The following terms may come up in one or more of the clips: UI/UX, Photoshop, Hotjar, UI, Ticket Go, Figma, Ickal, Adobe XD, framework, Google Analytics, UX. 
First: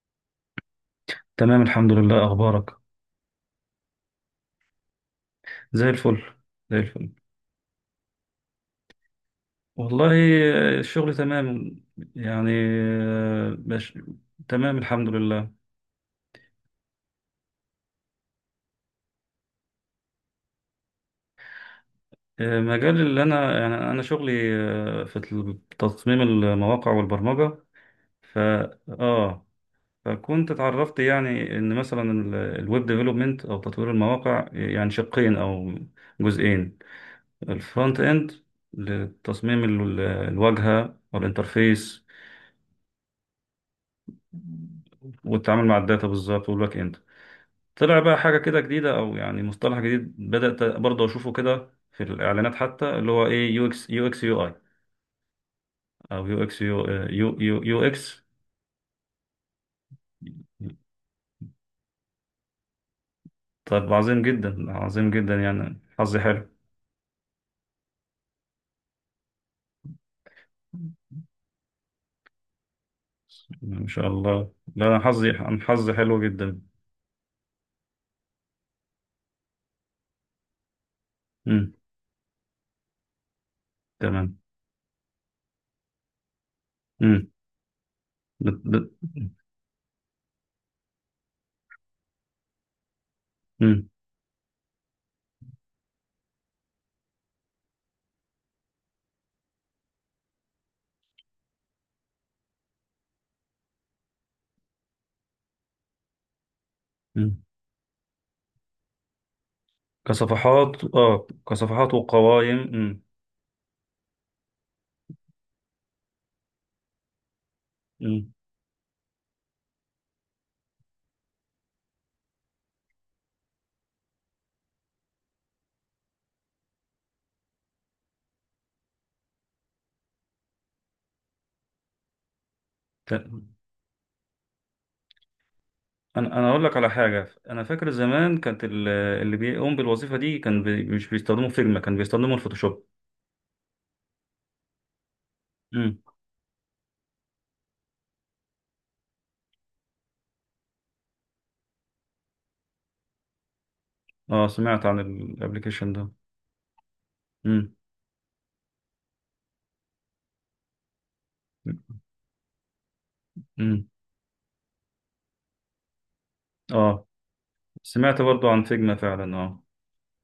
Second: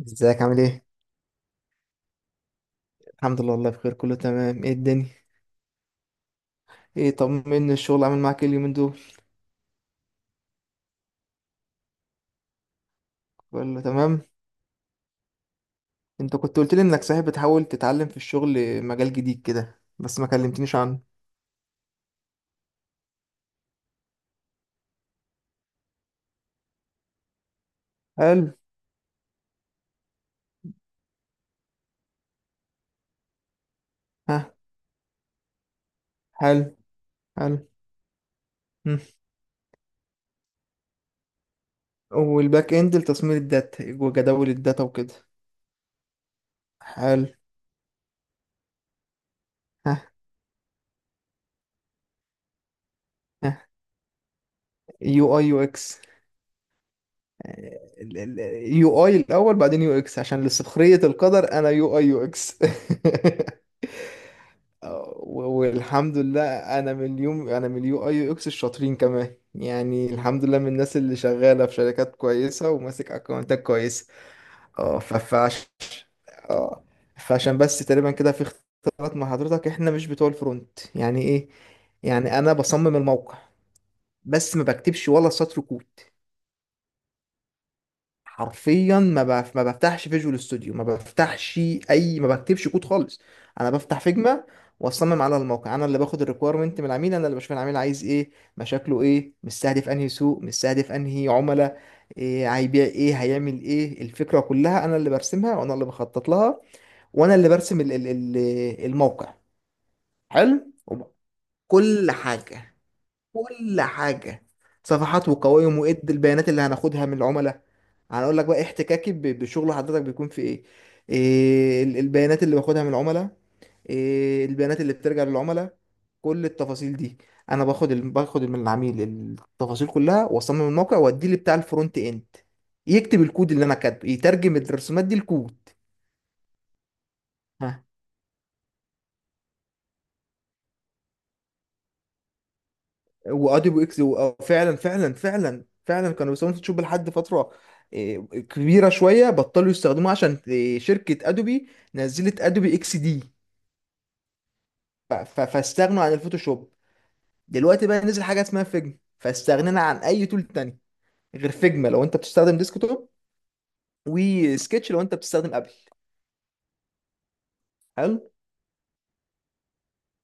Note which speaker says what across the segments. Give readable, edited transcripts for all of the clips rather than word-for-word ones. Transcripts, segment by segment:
Speaker 1: ازيك عامل ايه؟
Speaker 2: تمام، الحمد لله. أخبارك؟
Speaker 1: الحمد لله والله بخير، كله تمام. ايه الدنيا؟
Speaker 2: زي الفل، زي الفل.
Speaker 1: ايه، طمني الشغل عامل معاك ايه اليومين دول؟
Speaker 2: والله. آه، الشغل تمام. يعني
Speaker 1: كله
Speaker 2: باش.
Speaker 1: تمام؟
Speaker 2: تمام، الحمد لله.
Speaker 1: انت كنت قلت لي انك صحيح بتحاول تتعلم في الشغل مجال جديد كده، بس ما كلمتنيش عنه.
Speaker 2: آه، مجال اللي أنا، يعني أنا شغلي، في تصميم المواقع والبرمجة. ف
Speaker 1: حلو.
Speaker 2: آه فكنت اتعرفت، يعني إن مثلا الويب ديفلوبمنت أو تطوير المواقع،
Speaker 1: ها.
Speaker 2: يعني شقين أو
Speaker 1: حلو.
Speaker 2: جزئين.
Speaker 1: حلو.
Speaker 2: الفرونت إند،
Speaker 1: مم.
Speaker 2: لتصميم الواجهة والإنترفيس.
Speaker 1: والباك اند لتصميم الداتا وجداول الداتا وكده.
Speaker 2: والتعامل مع الداتا بالظبط، والباك اند.
Speaker 1: حلو.
Speaker 2: طلع بقى حاجه كده جديده، او يعني مصطلح
Speaker 1: ها.
Speaker 2: جديد بدات برضه اشوفه كده في الاعلانات، حتى اللي هو ايه،
Speaker 1: ها.
Speaker 2: يو اكس، يو اي،
Speaker 1: يو اي يو اكس.
Speaker 2: او يو اكس، يو اكس.
Speaker 1: يو اي الاول بعدين يو اكس، عشان لسخرية القدر انا يو اي يو اكس
Speaker 2: طب، عظيم جدا، عظيم جدا،
Speaker 1: و-
Speaker 2: يعني
Speaker 1: والحمد
Speaker 2: حظي
Speaker 1: لله.
Speaker 2: حلو.
Speaker 1: انا من اليو اي يو اكس الشاطرين كمان، يعني الحمد لله من الناس اللي شغاله في شركات كويسه وماسك اكونتات
Speaker 2: ما
Speaker 1: كويسه.
Speaker 2: شاء الله. لا،
Speaker 1: اه ف-
Speaker 2: انا
Speaker 1: فعش...
Speaker 2: حظي حلو جدا.
Speaker 1: اه، فعشان بس تقريبا كده في اختلاط مع حضرتك، احنا مش بتوع الفرونت. يعني ايه؟
Speaker 2: امم.
Speaker 1: يعني انا بصمم الموقع
Speaker 2: تمام.
Speaker 1: بس ما بكتبش ولا سطر كود.
Speaker 2: امم. بت- بت-
Speaker 1: حرفيا ما بفتحش فيجوال ستوديو، ما بفتحش اي، ما بكتبش كود خالص. انا
Speaker 2: امم.
Speaker 1: بفتح فيجما واصمم على الموقع. انا اللي باخد الريكويرمنت من العميل، انا اللي بشوف العميل عايز ايه، مشاكله ايه، مستهدف انهي سوق، مستهدف انهي عملاء، إيه هيبيع، ايه هيعمل. ايه الفكره كلها انا اللي برسمها وانا اللي بخطط لها، وانا
Speaker 2: امم.
Speaker 1: اللي برسم الموقع. حلو وب-
Speaker 2: كصفحات
Speaker 1: كل
Speaker 2: وقوائم.
Speaker 1: حاجه،
Speaker 2: امم.
Speaker 1: كل حاجة. صفحات وقوائم وإد البيانات اللي هناخدها من العملاء. هنقول لك بقى احتكاكي بشغل حضرتك بيكون في إيه. إيه البيانات اللي باخدها من العملاء، إيه البيانات اللي بترجع للعملاء، كل التفاصيل دي. أنا باخد من العميل التفاصيل كلها، وأصمم الموقع وأديه لبتاع الفرونت إند يكتب
Speaker 2: امم.
Speaker 1: الكود. اللي أنا كاتبه يترجم الرسومات دي لكود.
Speaker 2: انا اقول لك على حاجه، انا فاكر زمان كانت اللي بيقوم بالوظيفه دي كان مش بيستخدموا فيجما، كان بيستخدموا الفوتوشوب.
Speaker 1: واديبو اكس، فعلا فعلا فعلا
Speaker 2: امم.
Speaker 1: فعلا كانوا بيستخدموا فوتوشوب لحد فتره. إيه، كبيره شويه بطلوا يستخدموه، عشان إيه، شركه ادوبي نزلت ادوبي اكس دي.
Speaker 2: اه، سمعت عن
Speaker 1: ف- ف-
Speaker 2: الابلكيشن
Speaker 1: فاستغنوا
Speaker 2: ده.
Speaker 1: عن الفوتوشوب.
Speaker 2: امم.
Speaker 1: دلوقتي بقى نزل حاجه اسمها فيجما، فاستغنينا عن اي تول تاني غير فيجما لو انت بتستخدم ديسكتوب،
Speaker 2: امم.
Speaker 1: وسكتش لو انت بتستخدم ابل.
Speaker 2: اه،
Speaker 1: حلو.
Speaker 2: سمعت برضو عن فيجما فعلا، اه.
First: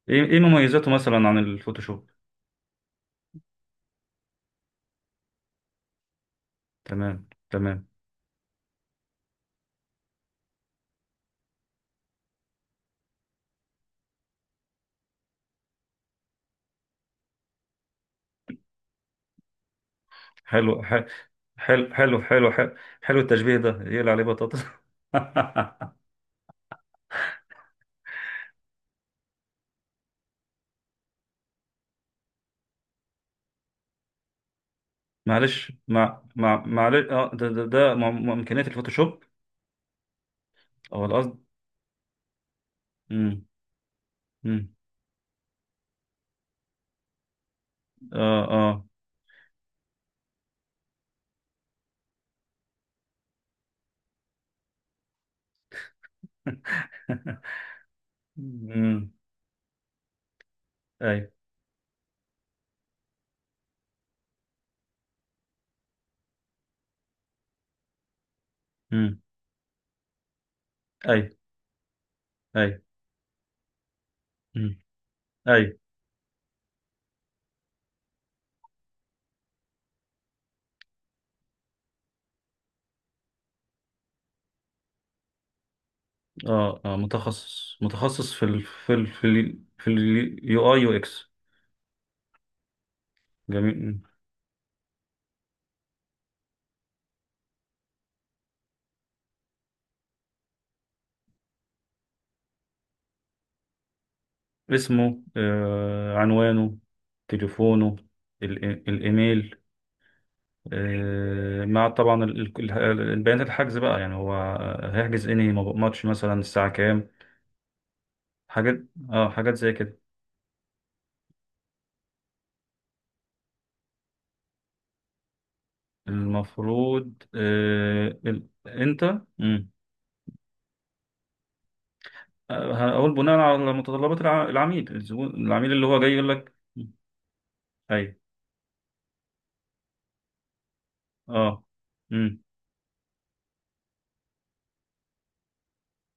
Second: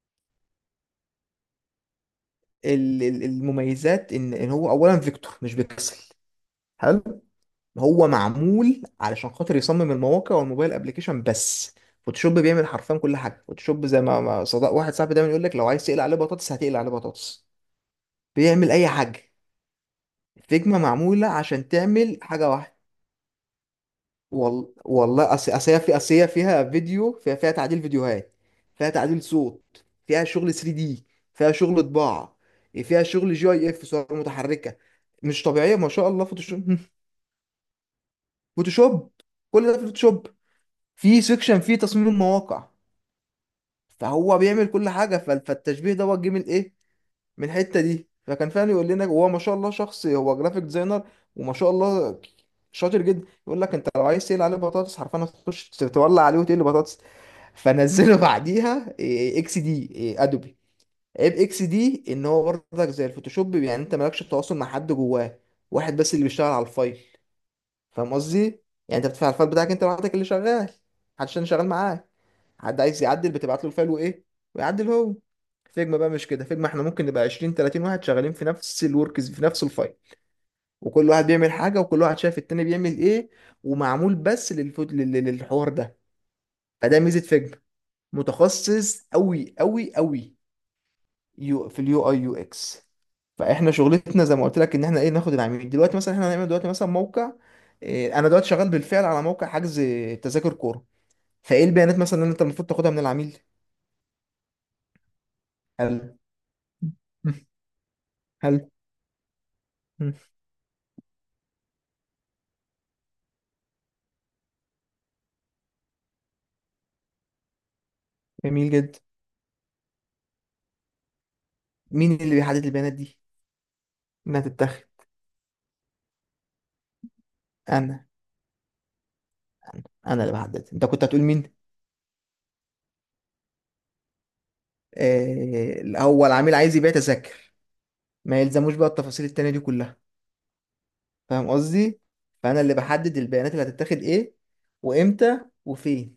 Speaker 2: ايه، ايه مميزاته مثلا عن الفوتوشوب؟
Speaker 1: المميزات ان هو اولا فيكتور مش بيكسل. حلو.
Speaker 2: تمام، تمام.
Speaker 1: هو معمول علشان خاطر يصمم المواقع والموبايل ابلكيشن بس. فوتوشوب بيعمل حرفيا كل حاجه. فوتوشوب زي ما صدق واحد صاحبي دايما يقول لك، لو عايز تقلي عليه بطاطس هتقلي عليه بطاطس. بيعمل اي حاجه. فيجما
Speaker 2: حلو،
Speaker 1: معموله عشان
Speaker 2: حلو،
Speaker 1: تعمل
Speaker 2: حلو،
Speaker 1: حاجه
Speaker 2: حلو، حلو.
Speaker 1: واحده.
Speaker 2: حلو التشبيه ده، يقلع عليه بطاطس.
Speaker 1: وال... والله أصل هي أصل هي فيها فيديو، فيها تعديل فيديوهات، فيها تعديل صوت، فيها شغل 3 دي، فيها شغل طباعه، فيها شغل جي اي اف صور متحركه. مش
Speaker 2: معلش
Speaker 1: طبيعيه ما شاء
Speaker 2: مع
Speaker 1: الله
Speaker 2: مع
Speaker 1: فوتوشوب
Speaker 2: معلش. اه ده امكانيات
Speaker 1: فوتوشوب،
Speaker 2: الفوتوشوب.
Speaker 1: كل ده في فوتوشوب.
Speaker 2: او
Speaker 1: في
Speaker 2: القصد.
Speaker 1: سيكشن فيه تصميم المواقع.
Speaker 2: امم.
Speaker 1: فهو بيعمل
Speaker 2: امم.
Speaker 1: كل حاجه. فالتشبيه دوت جه من ايه؟ من الحته دي.
Speaker 2: اه،
Speaker 1: فكان فعلا
Speaker 2: آه.
Speaker 1: يقول لنا، هو ما شاء الله شخص هو جرافيك ديزاينر وما شاء الله شاطر جدا، يقول لك انت لو عايز تقلي عليه بطاطس حرفيا هتخش تولع عليه وتقلي بطاطس. فنزله بعديها
Speaker 2: امم.
Speaker 1: إيه، إيه، اكس دي إيه، ادوبي.
Speaker 2: اي.
Speaker 1: عيب اكس دي ان هو برضك زي الفوتوشوب، يعني انت مالكش تواصل مع حد جواه. واحد بس اللي بيشتغل على الفايل، فاهم قصدي؟ يعني انت
Speaker 2: امم.
Speaker 1: بتدفع الفايل بتاعك، انت لوحدك اللي شغال،
Speaker 2: اي،
Speaker 1: محدش تاني شغال معاك.
Speaker 2: اي.
Speaker 1: حد عايز يعدل بتبعت له الفايل وايه،
Speaker 2: امم.
Speaker 1: ويعدل هو.
Speaker 2: اي.
Speaker 1: فيجما بقى مش كده. فيجما احنا ممكن نبقى 20 30 واحد شغالين في نفس الوركز في نفس الفايل، وكل واحد بيعمل حاجه، وكل واحد شايف التاني بيعمل ايه. ومعمول بس للفوت للحوار ده.
Speaker 2: اه، اه،
Speaker 1: فده ميزه فيجما.
Speaker 2: متخصص، متخصص
Speaker 1: متخصص قوي
Speaker 2: في
Speaker 1: قوي قوي
Speaker 2: اليو اي يو اكس.
Speaker 1: يو في اليو اي يو اكس. فاحنا
Speaker 2: جميل. مم.
Speaker 1: شغلتنا زي ما قلت لك ان احنا ايه، ناخد العميل. دلوقتي مثلا احنا هنعمل دلوقتي مثلا موقع إيه. انا دلوقتي شغال بالفعل على موقع حجز تذاكر كوره. فايه البيانات مثلا اللي انت المفروض تاخدها من العميل؟
Speaker 2: اسمه،
Speaker 1: هل،
Speaker 2: آه، عنوانه، تليفونه،
Speaker 1: هل،
Speaker 2: الايميل، مع، طبعا، البيانات الحجز بقى، يعني هو هيحجز انهي ماتش مثلا، الساعة كام.
Speaker 1: جميل
Speaker 2: حاجات.
Speaker 1: جدا.
Speaker 2: اه، حاجات زي كده.
Speaker 1: مين اللي بيحدد البيانات دي انها تتاخد؟
Speaker 2: المفروض
Speaker 1: انا
Speaker 2: انت. مم.
Speaker 1: انا أنا اللي بحدد. انت كنت هتقول مين؟
Speaker 2: آه، هقول بناء على متطلبات العميل، الزبون، العميل
Speaker 1: آه.
Speaker 2: اللي هو جاي
Speaker 1: هو
Speaker 2: يقول
Speaker 1: العميل
Speaker 2: لك.
Speaker 1: عايز يبيع تذاكر،
Speaker 2: ايوه.
Speaker 1: ما يلزموش بقى التفاصيل التانية دي كلها. فاهم
Speaker 2: اه.
Speaker 1: قصدي؟
Speaker 2: امم.
Speaker 1: فانا اللي بحدد البيانات اللي هتتاخد ايه، وامتى، وفين.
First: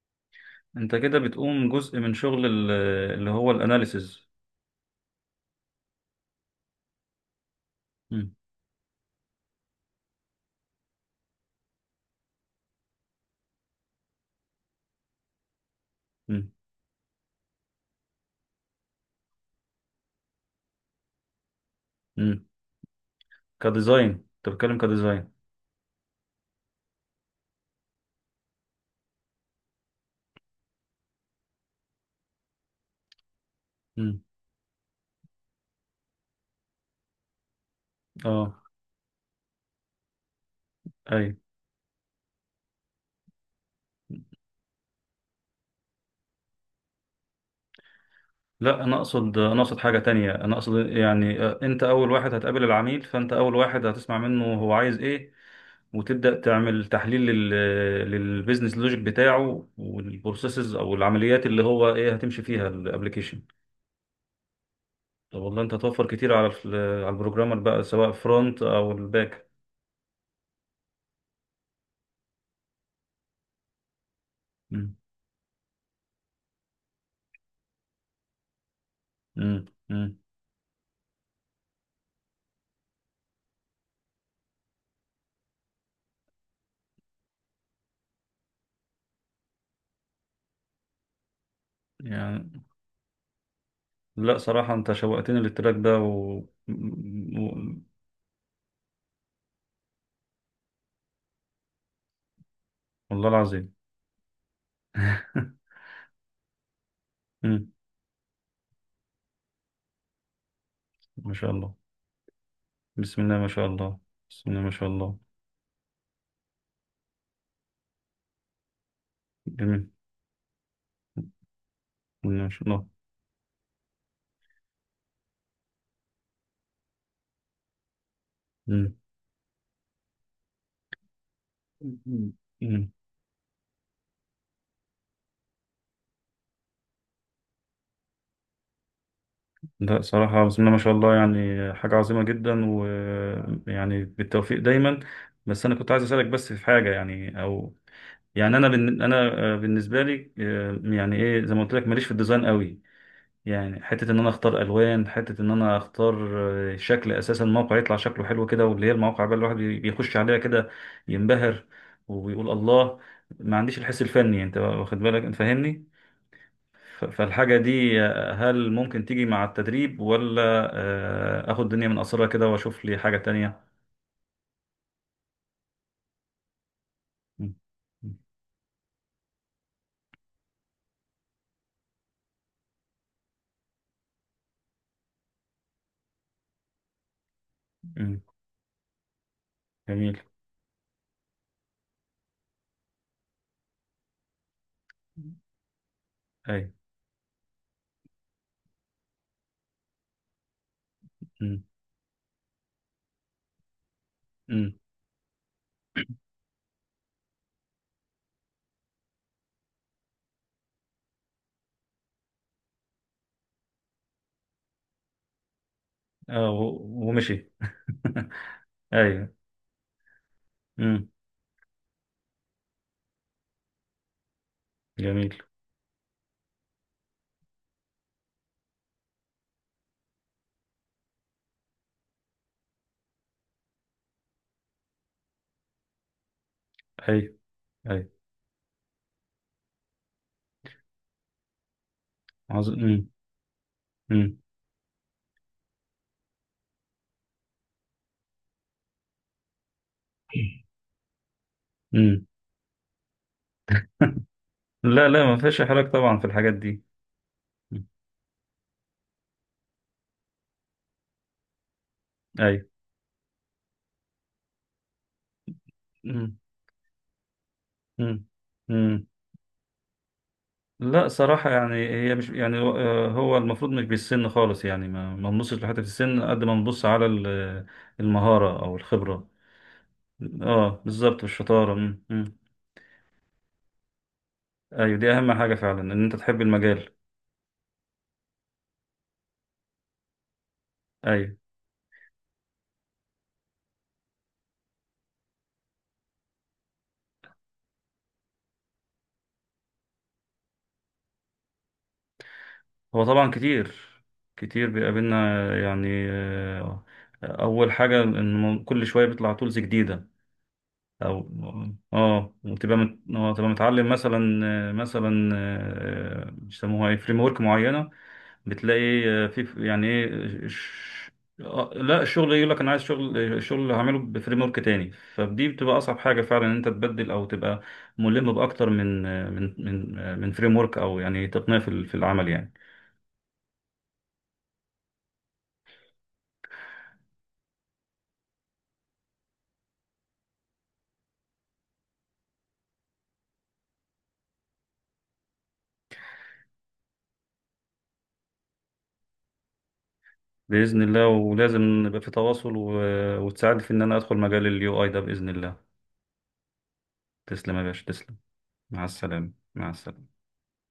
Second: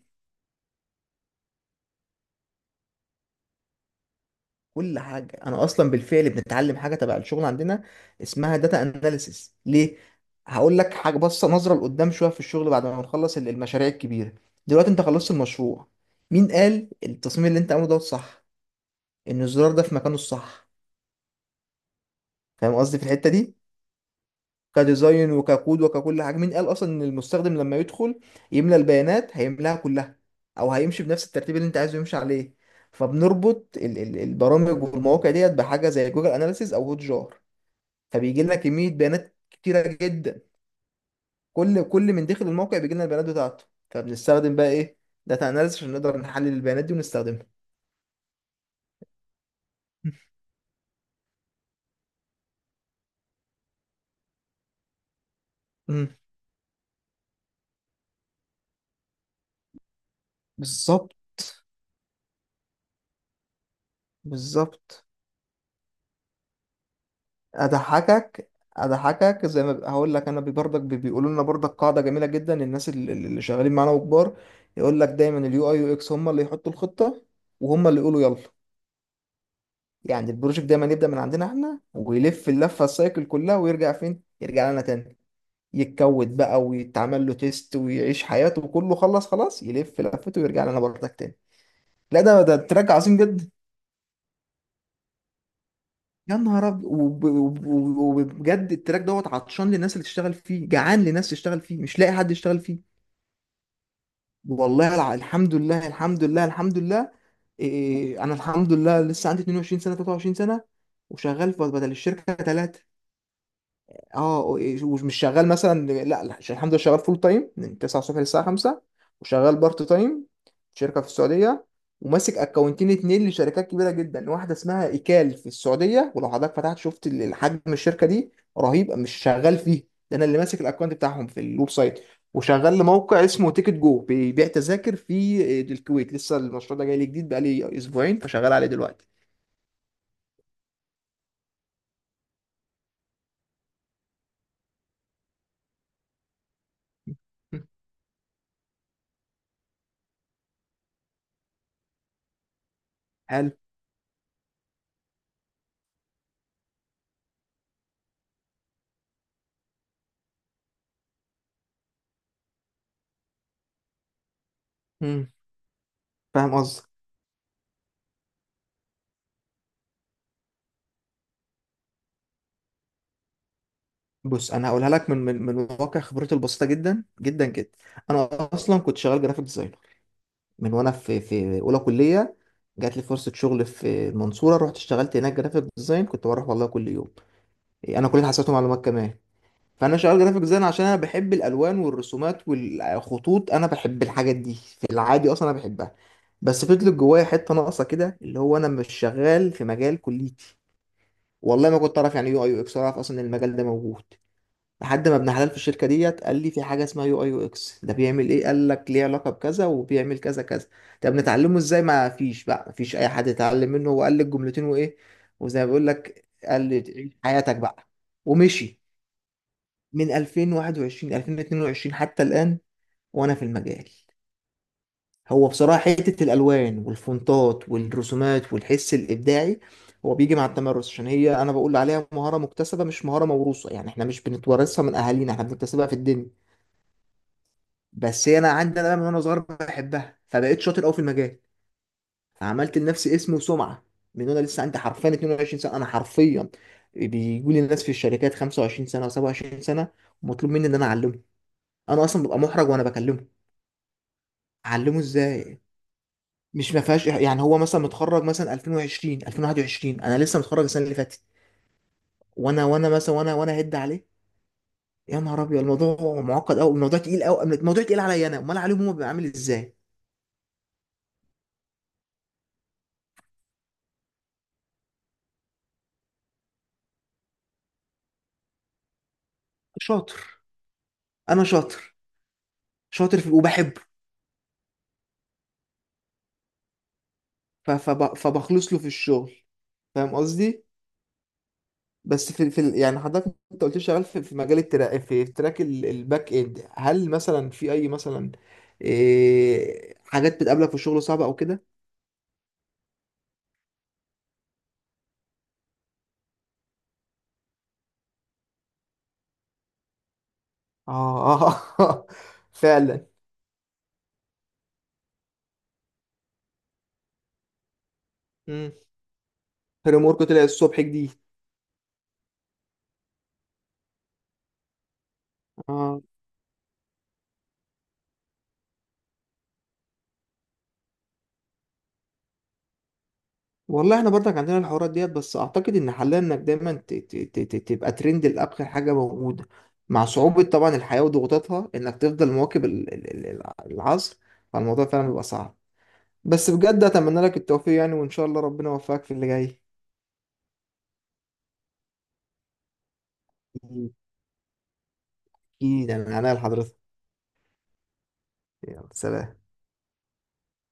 Speaker 2: انت كده بتقوم جزء من شغل اللي هو الاناليسز.
Speaker 1: كل حاجة. أنا أصلا بالفعل بنتعلم حاجة تبع الشغل عندنا
Speaker 2: امم.
Speaker 1: اسمها داتا أناليسيس. ليه؟ هقول لك حاجة، بصة نظرة لقدام شوية في الشغل. بعد ما نخلص المشاريع الكبيرة، دلوقتي أنت خلصت المشروع.
Speaker 2: امم.
Speaker 1: مين قال التصميم اللي أنت عامله ده صح؟ إن الزرار ده في مكانه الصح؟
Speaker 2: امم.
Speaker 1: فاهم قصدي في الحتة دي؟
Speaker 2: كديزاين، انت بتتكلم
Speaker 1: كديزاين
Speaker 2: كديزاين؟
Speaker 1: وككود وككل حاجة. مين قال أصلا إن المستخدم لما يدخل يملى البيانات هيملاها كلها؟ أو هيمشي بنفس الترتيب اللي أنت عايزه يمشي عليه؟ فبنربط
Speaker 2: امم.
Speaker 1: البرامج والمواقع ديت بحاجة زي جوجل أناليسيز أو هوت جار. فبيجي لنا
Speaker 2: اه،
Speaker 1: كمية بيانات كتيرة جدا.
Speaker 2: ايوه.
Speaker 1: كل من داخل الموقع بيجي لنا البيانات بتاعته. فبنستخدم بقى ايه، داتا اناليسيس، عشان نقدر نحلل البيانات دي ونستخدمها.
Speaker 2: لا، انا اقصد حاجه تانية، انا اقصد يعني انت اول واحد هتقابل العميل، فانت اول واحد هتسمع منه هو عايز ايه.
Speaker 1: أمم،
Speaker 2: وتبدا تعمل تحليل للبيزنس لوجيك بتاعه، والبروسيسز او
Speaker 1: بالظبط،
Speaker 2: العمليات اللي هو ايه هتمشي فيها الابلكيشن.
Speaker 1: بالظبط.
Speaker 2: طب، والله انت توفر كتير على البروجرامر بقى، سواء
Speaker 1: اضحكك،
Speaker 2: فرونت او
Speaker 1: اضحكك
Speaker 2: الباك.
Speaker 1: زي ما ب- هقول لك، انا بيقولوا لنا برضك قاعده جميله جدا الناس اللي شغالين معانا وكبار.
Speaker 2: مم.
Speaker 1: يقول لك دايما اليو اي يو اكس هم اللي يحطوا الخطه، وهم اللي يقولوا يلا.
Speaker 2: مم. مم.
Speaker 1: يعني البروجكت دايما يبدا من عندنا احنا، ويلف اللفه السايكل كلها، ويرجع فين؟ يرجع لنا تاني. يتكود بقى ويتعمل له تيست ويعيش حياته، وكله خلص خلاص يلف لفته ويرجع لنا بردك تاني. لا، ده
Speaker 2: يعني.
Speaker 1: تراك عظيم جدا.
Speaker 2: لا صراحة انت شوقتني للتراك ده.
Speaker 1: يا نهار ابيض
Speaker 2: و...
Speaker 1: وبجد التراك دوت عطشان للناس اللي تشتغل فيه، جعان لناس تشتغل فيه، مش لاقي حد يشتغل فيه.
Speaker 2: والله العظيم.
Speaker 1: الحمد لله، الحمد لله، الحمد لله. إيه،
Speaker 2: مم.
Speaker 1: إيه، إيه، انا الحمد لله لسه عندي 22 سنه 23 سنه،
Speaker 2: ما شاء
Speaker 1: وشغال
Speaker 2: الله.
Speaker 1: بدل الشركه 3.
Speaker 2: بسم الله ما شاء الله.
Speaker 1: اه.
Speaker 2: بسم الله ما شاء
Speaker 1: ومش
Speaker 2: الله.
Speaker 1: شغال مثلا لا لا، عشان الحمد لله شغال فول تايم من 9 الصبح للساعه 5، وشغال بارت
Speaker 2: جميل.
Speaker 1: تايم في شركه في السعوديه.
Speaker 2: بسم
Speaker 1: وماسك
Speaker 2: الله ما شاء الله.
Speaker 1: اكونتين اتنين لشركات كبيره جدا، واحده اسمها ايكال في السعوديه، ولو حضرتك فتحت شفت حجم الشركه دي رهيب،
Speaker 2: مم.
Speaker 1: مش شغال فيه. ده انا اللي ماسك الاكونت بتاعهم في الويب سايت. وشغال
Speaker 2: مم.
Speaker 1: لموقع اسمه تيكت جو بيبيع تذاكر في الكويت، لسه المشروع ده جاي لي جديد بقالي اسبوعين، فشغال عليه دلوقتي.
Speaker 2: لا صراحة، بسم الله ما شاء الله، يعني حاجة عظيمة جدا، ويعني بالتوفيق دايما. بس أنا كنت عايز أسألك، بس في حاجة، يعني،
Speaker 1: مم.
Speaker 2: أو يعني أنا أنا بالنسبة لي، يعني إيه، زي ما قلت لك ماليش في الديزاين قوي.
Speaker 1: حلو.
Speaker 2: يعني حتة إن أنا أختار ألوان، حتة إن أنا أختار شكل أساسا الموقع يطلع شكله حلو كده، واللي هي المواقع بقى، الواحد بيخش عليها كده، ينبهر، ويقول الله. ما عنديش الحس الفني. أنت واخد بالك؟
Speaker 1: مم.
Speaker 2: أنت فاهمني؟
Speaker 1: فاهم قصدك.
Speaker 2: فالحاجة دي، هل ممكن تيجي مع التدريب، ولا اخد الدنيا من قصرها كده، واشوف لي حاجة تانية؟
Speaker 1: بص انا هقولها لك من واقع خبرتي البسيطه جدا جدا
Speaker 2: مم.
Speaker 1: جدا.
Speaker 2: مم.
Speaker 1: انا اصلا كنت شغال جرافيك ديزاينر من وانا في اولى كليه. جات لي فرصه شغل في المنصوره، رحت اشتغلت هناك جرافيك ديزاين، كنت بروح والله كل يوم. انا
Speaker 2: مم.
Speaker 1: كليه حاسبات ومعلومات كمان. فانا شغال
Speaker 2: جميل.
Speaker 1: جرافيك ديزاين عشان انا بحب الالوان والرسومات والخطوط. انا بحب الحاجات دي في العادي اصلا، انا بحبها.
Speaker 2: اي.
Speaker 1: بس فضلت جوايا حته ناقصه كده، اللي هو انا مش شغال في مجال كليتي.
Speaker 2: مم.
Speaker 1: والله ما كنت اعرف يعني ايه يو اي يو اكس، اعرف اصلا ان المجال ده موجود،
Speaker 2: مم.
Speaker 1: لحد ما ابن حلال في الشركه ديت قال لي في حاجه اسمها يو اي يو اكس. ده بيعمل ايه؟ قال لك ليه علاقه بكذا وبيعمل كذا كذا. طب نتعلمه ازاي؟ ما فيش بقى، ما فيش اي حد يتعلم منه. هو قال لي الجملتين وايه، وزي ما بيقول لك
Speaker 2: اه،
Speaker 1: قال لي تعيش
Speaker 2: ومشي.
Speaker 1: حياتك بقى. ومشي.
Speaker 2: ايوه.
Speaker 1: من
Speaker 2: مم.
Speaker 1: 2021 2022 حتى الان وانا في المجال.
Speaker 2: جميل.
Speaker 1: هو بصراحه حته الالوان والفونتات والرسومات والحس الابداعي، هو بيجي مع التمرس. عشان هي انا بقول عليها مهاره مكتسبه مش مهاره موروثه، يعني احنا مش بنتورثها من اهالينا، احنا بنكتسبها في الدنيا.
Speaker 2: اي، اي.
Speaker 1: بس هي انا عندي انا بقى من وانا صغير بحبها، فبقيت شاطر قوي في المجال، فعملت
Speaker 2: مم.
Speaker 1: لنفسي اسم وسمعه من
Speaker 2: مم.
Speaker 1: وانا لسه عندي حرفيا 22 سنه. انا حرفيا بيجوا لي الناس في الشركات 25 سنه و27 سنه، ومطلوب مني ان انا اعلمه. انا اصلا
Speaker 2: مم.
Speaker 1: ببقى محرج وانا بكلمه اعلمه
Speaker 2: لا، لا، ما
Speaker 1: ازاي.
Speaker 2: فيش حرج طبعا في الحاجات
Speaker 1: مش ما
Speaker 2: دي.
Speaker 1: فيهاش يعني، هو مثلا
Speaker 2: مم.
Speaker 1: متخرج مثلا 2020 2021، انا لسه متخرج السنه اللي فاتت،
Speaker 2: اي.
Speaker 1: وانا وانا مثلا وانا وانا هد عليه. يا نهار ابيض الموضوع
Speaker 2: مم.
Speaker 1: معقد قوي، الموضوع تقيل قوي، الموضوع تقيل
Speaker 2: مم.
Speaker 1: عليا انا، امال عليهم هم
Speaker 2: مم.
Speaker 1: بيبقى عامل ازاي.
Speaker 2: لا صراحة، يعني هي مش، يعني هو المفروض مش بالسن خالص، يعني ما نبصش لحتة السن قد ما نبص على المهارة أو الخبرة.
Speaker 1: شاطر.
Speaker 2: اه، بالظبط،
Speaker 1: انا
Speaker 2: الشطارة.
Speaker 1: شاطر،
Speaker 2: مم، مم.
Speaker 1: شاطر في وبحبه.
Speaker 2: أيوة، دي أهم حاجة فعلا، إن أنت تحب المجال.
Speaker 1: فبخلص له في الشغل، فاهم قصدي.
Speaker 2: أيوة.
Speaker 1: بس في يعني حضرتك انت قلت لي شغال في مجال التراك، في تراك الباك اند، هل مثلا في اي مثلا إيه حاجات بتقابلك في الشغل صعبه او كده؟
Speaker 2: هو طبعا كتير، كتير بيقابلنا. يعني، أول حاجة إن كل شوية بيطلع تولز جديدة، أو
Speaker 1: اه
Speaker 2: وتبقى مت...
Speaker 1: فعلا.
Speaker 2: آه، تبقى متعلم مثلا، مثلا بيسموها ايه، فريم ورك معينة.
Speaker 1: امم،
Speaker 2: بتلاقي في، يعني
Speaker 1: فريم ورك طلع
Speaker 2: ايه،
Speaker 1: الصبح جديد.
Speaker 2: لا الشغل يقول لك انا عايز شغل، شغل هعمله بفريم ورك تاني، فدي بتبقى اصعب
Speaker 1: اه.
Speaker 2: حاجه فعلا، ان انت تبدل او تبقى ملم باكتر من، من فريم ورك، او يعني تقنيه في في العمل، يعني.
Speaker 1: والله احنا برضك عندنا الحوارات ديت، بس اعتقد ان حلها انك دايما تبقى ترند لاخر حاجه موجوده، مع صعوبه طبعا الحياه وضغوطاتها، انك تفضل مواكب العصر. فالموضوع فعلا بيبقى صعب، بس بجد اتمنى لك التوفيق، يعني وان شاء الله ربنا يوفقك في اللي جاي.
Speaker 2: باذن الله. ولازم نبقى في تواصل، وتساعد في ان انا ادخل مجال اليو اي ده باذن الله.
Speaker 1: اكيد يعني، من عناية لحضرتك.
Speaker 2: تسلم يا باشا، تسلم. مع
Speaker 1: يلا
Speaker 2: السلامه،
Speaker 1: سلام.
Speaker 2: مع السلامه.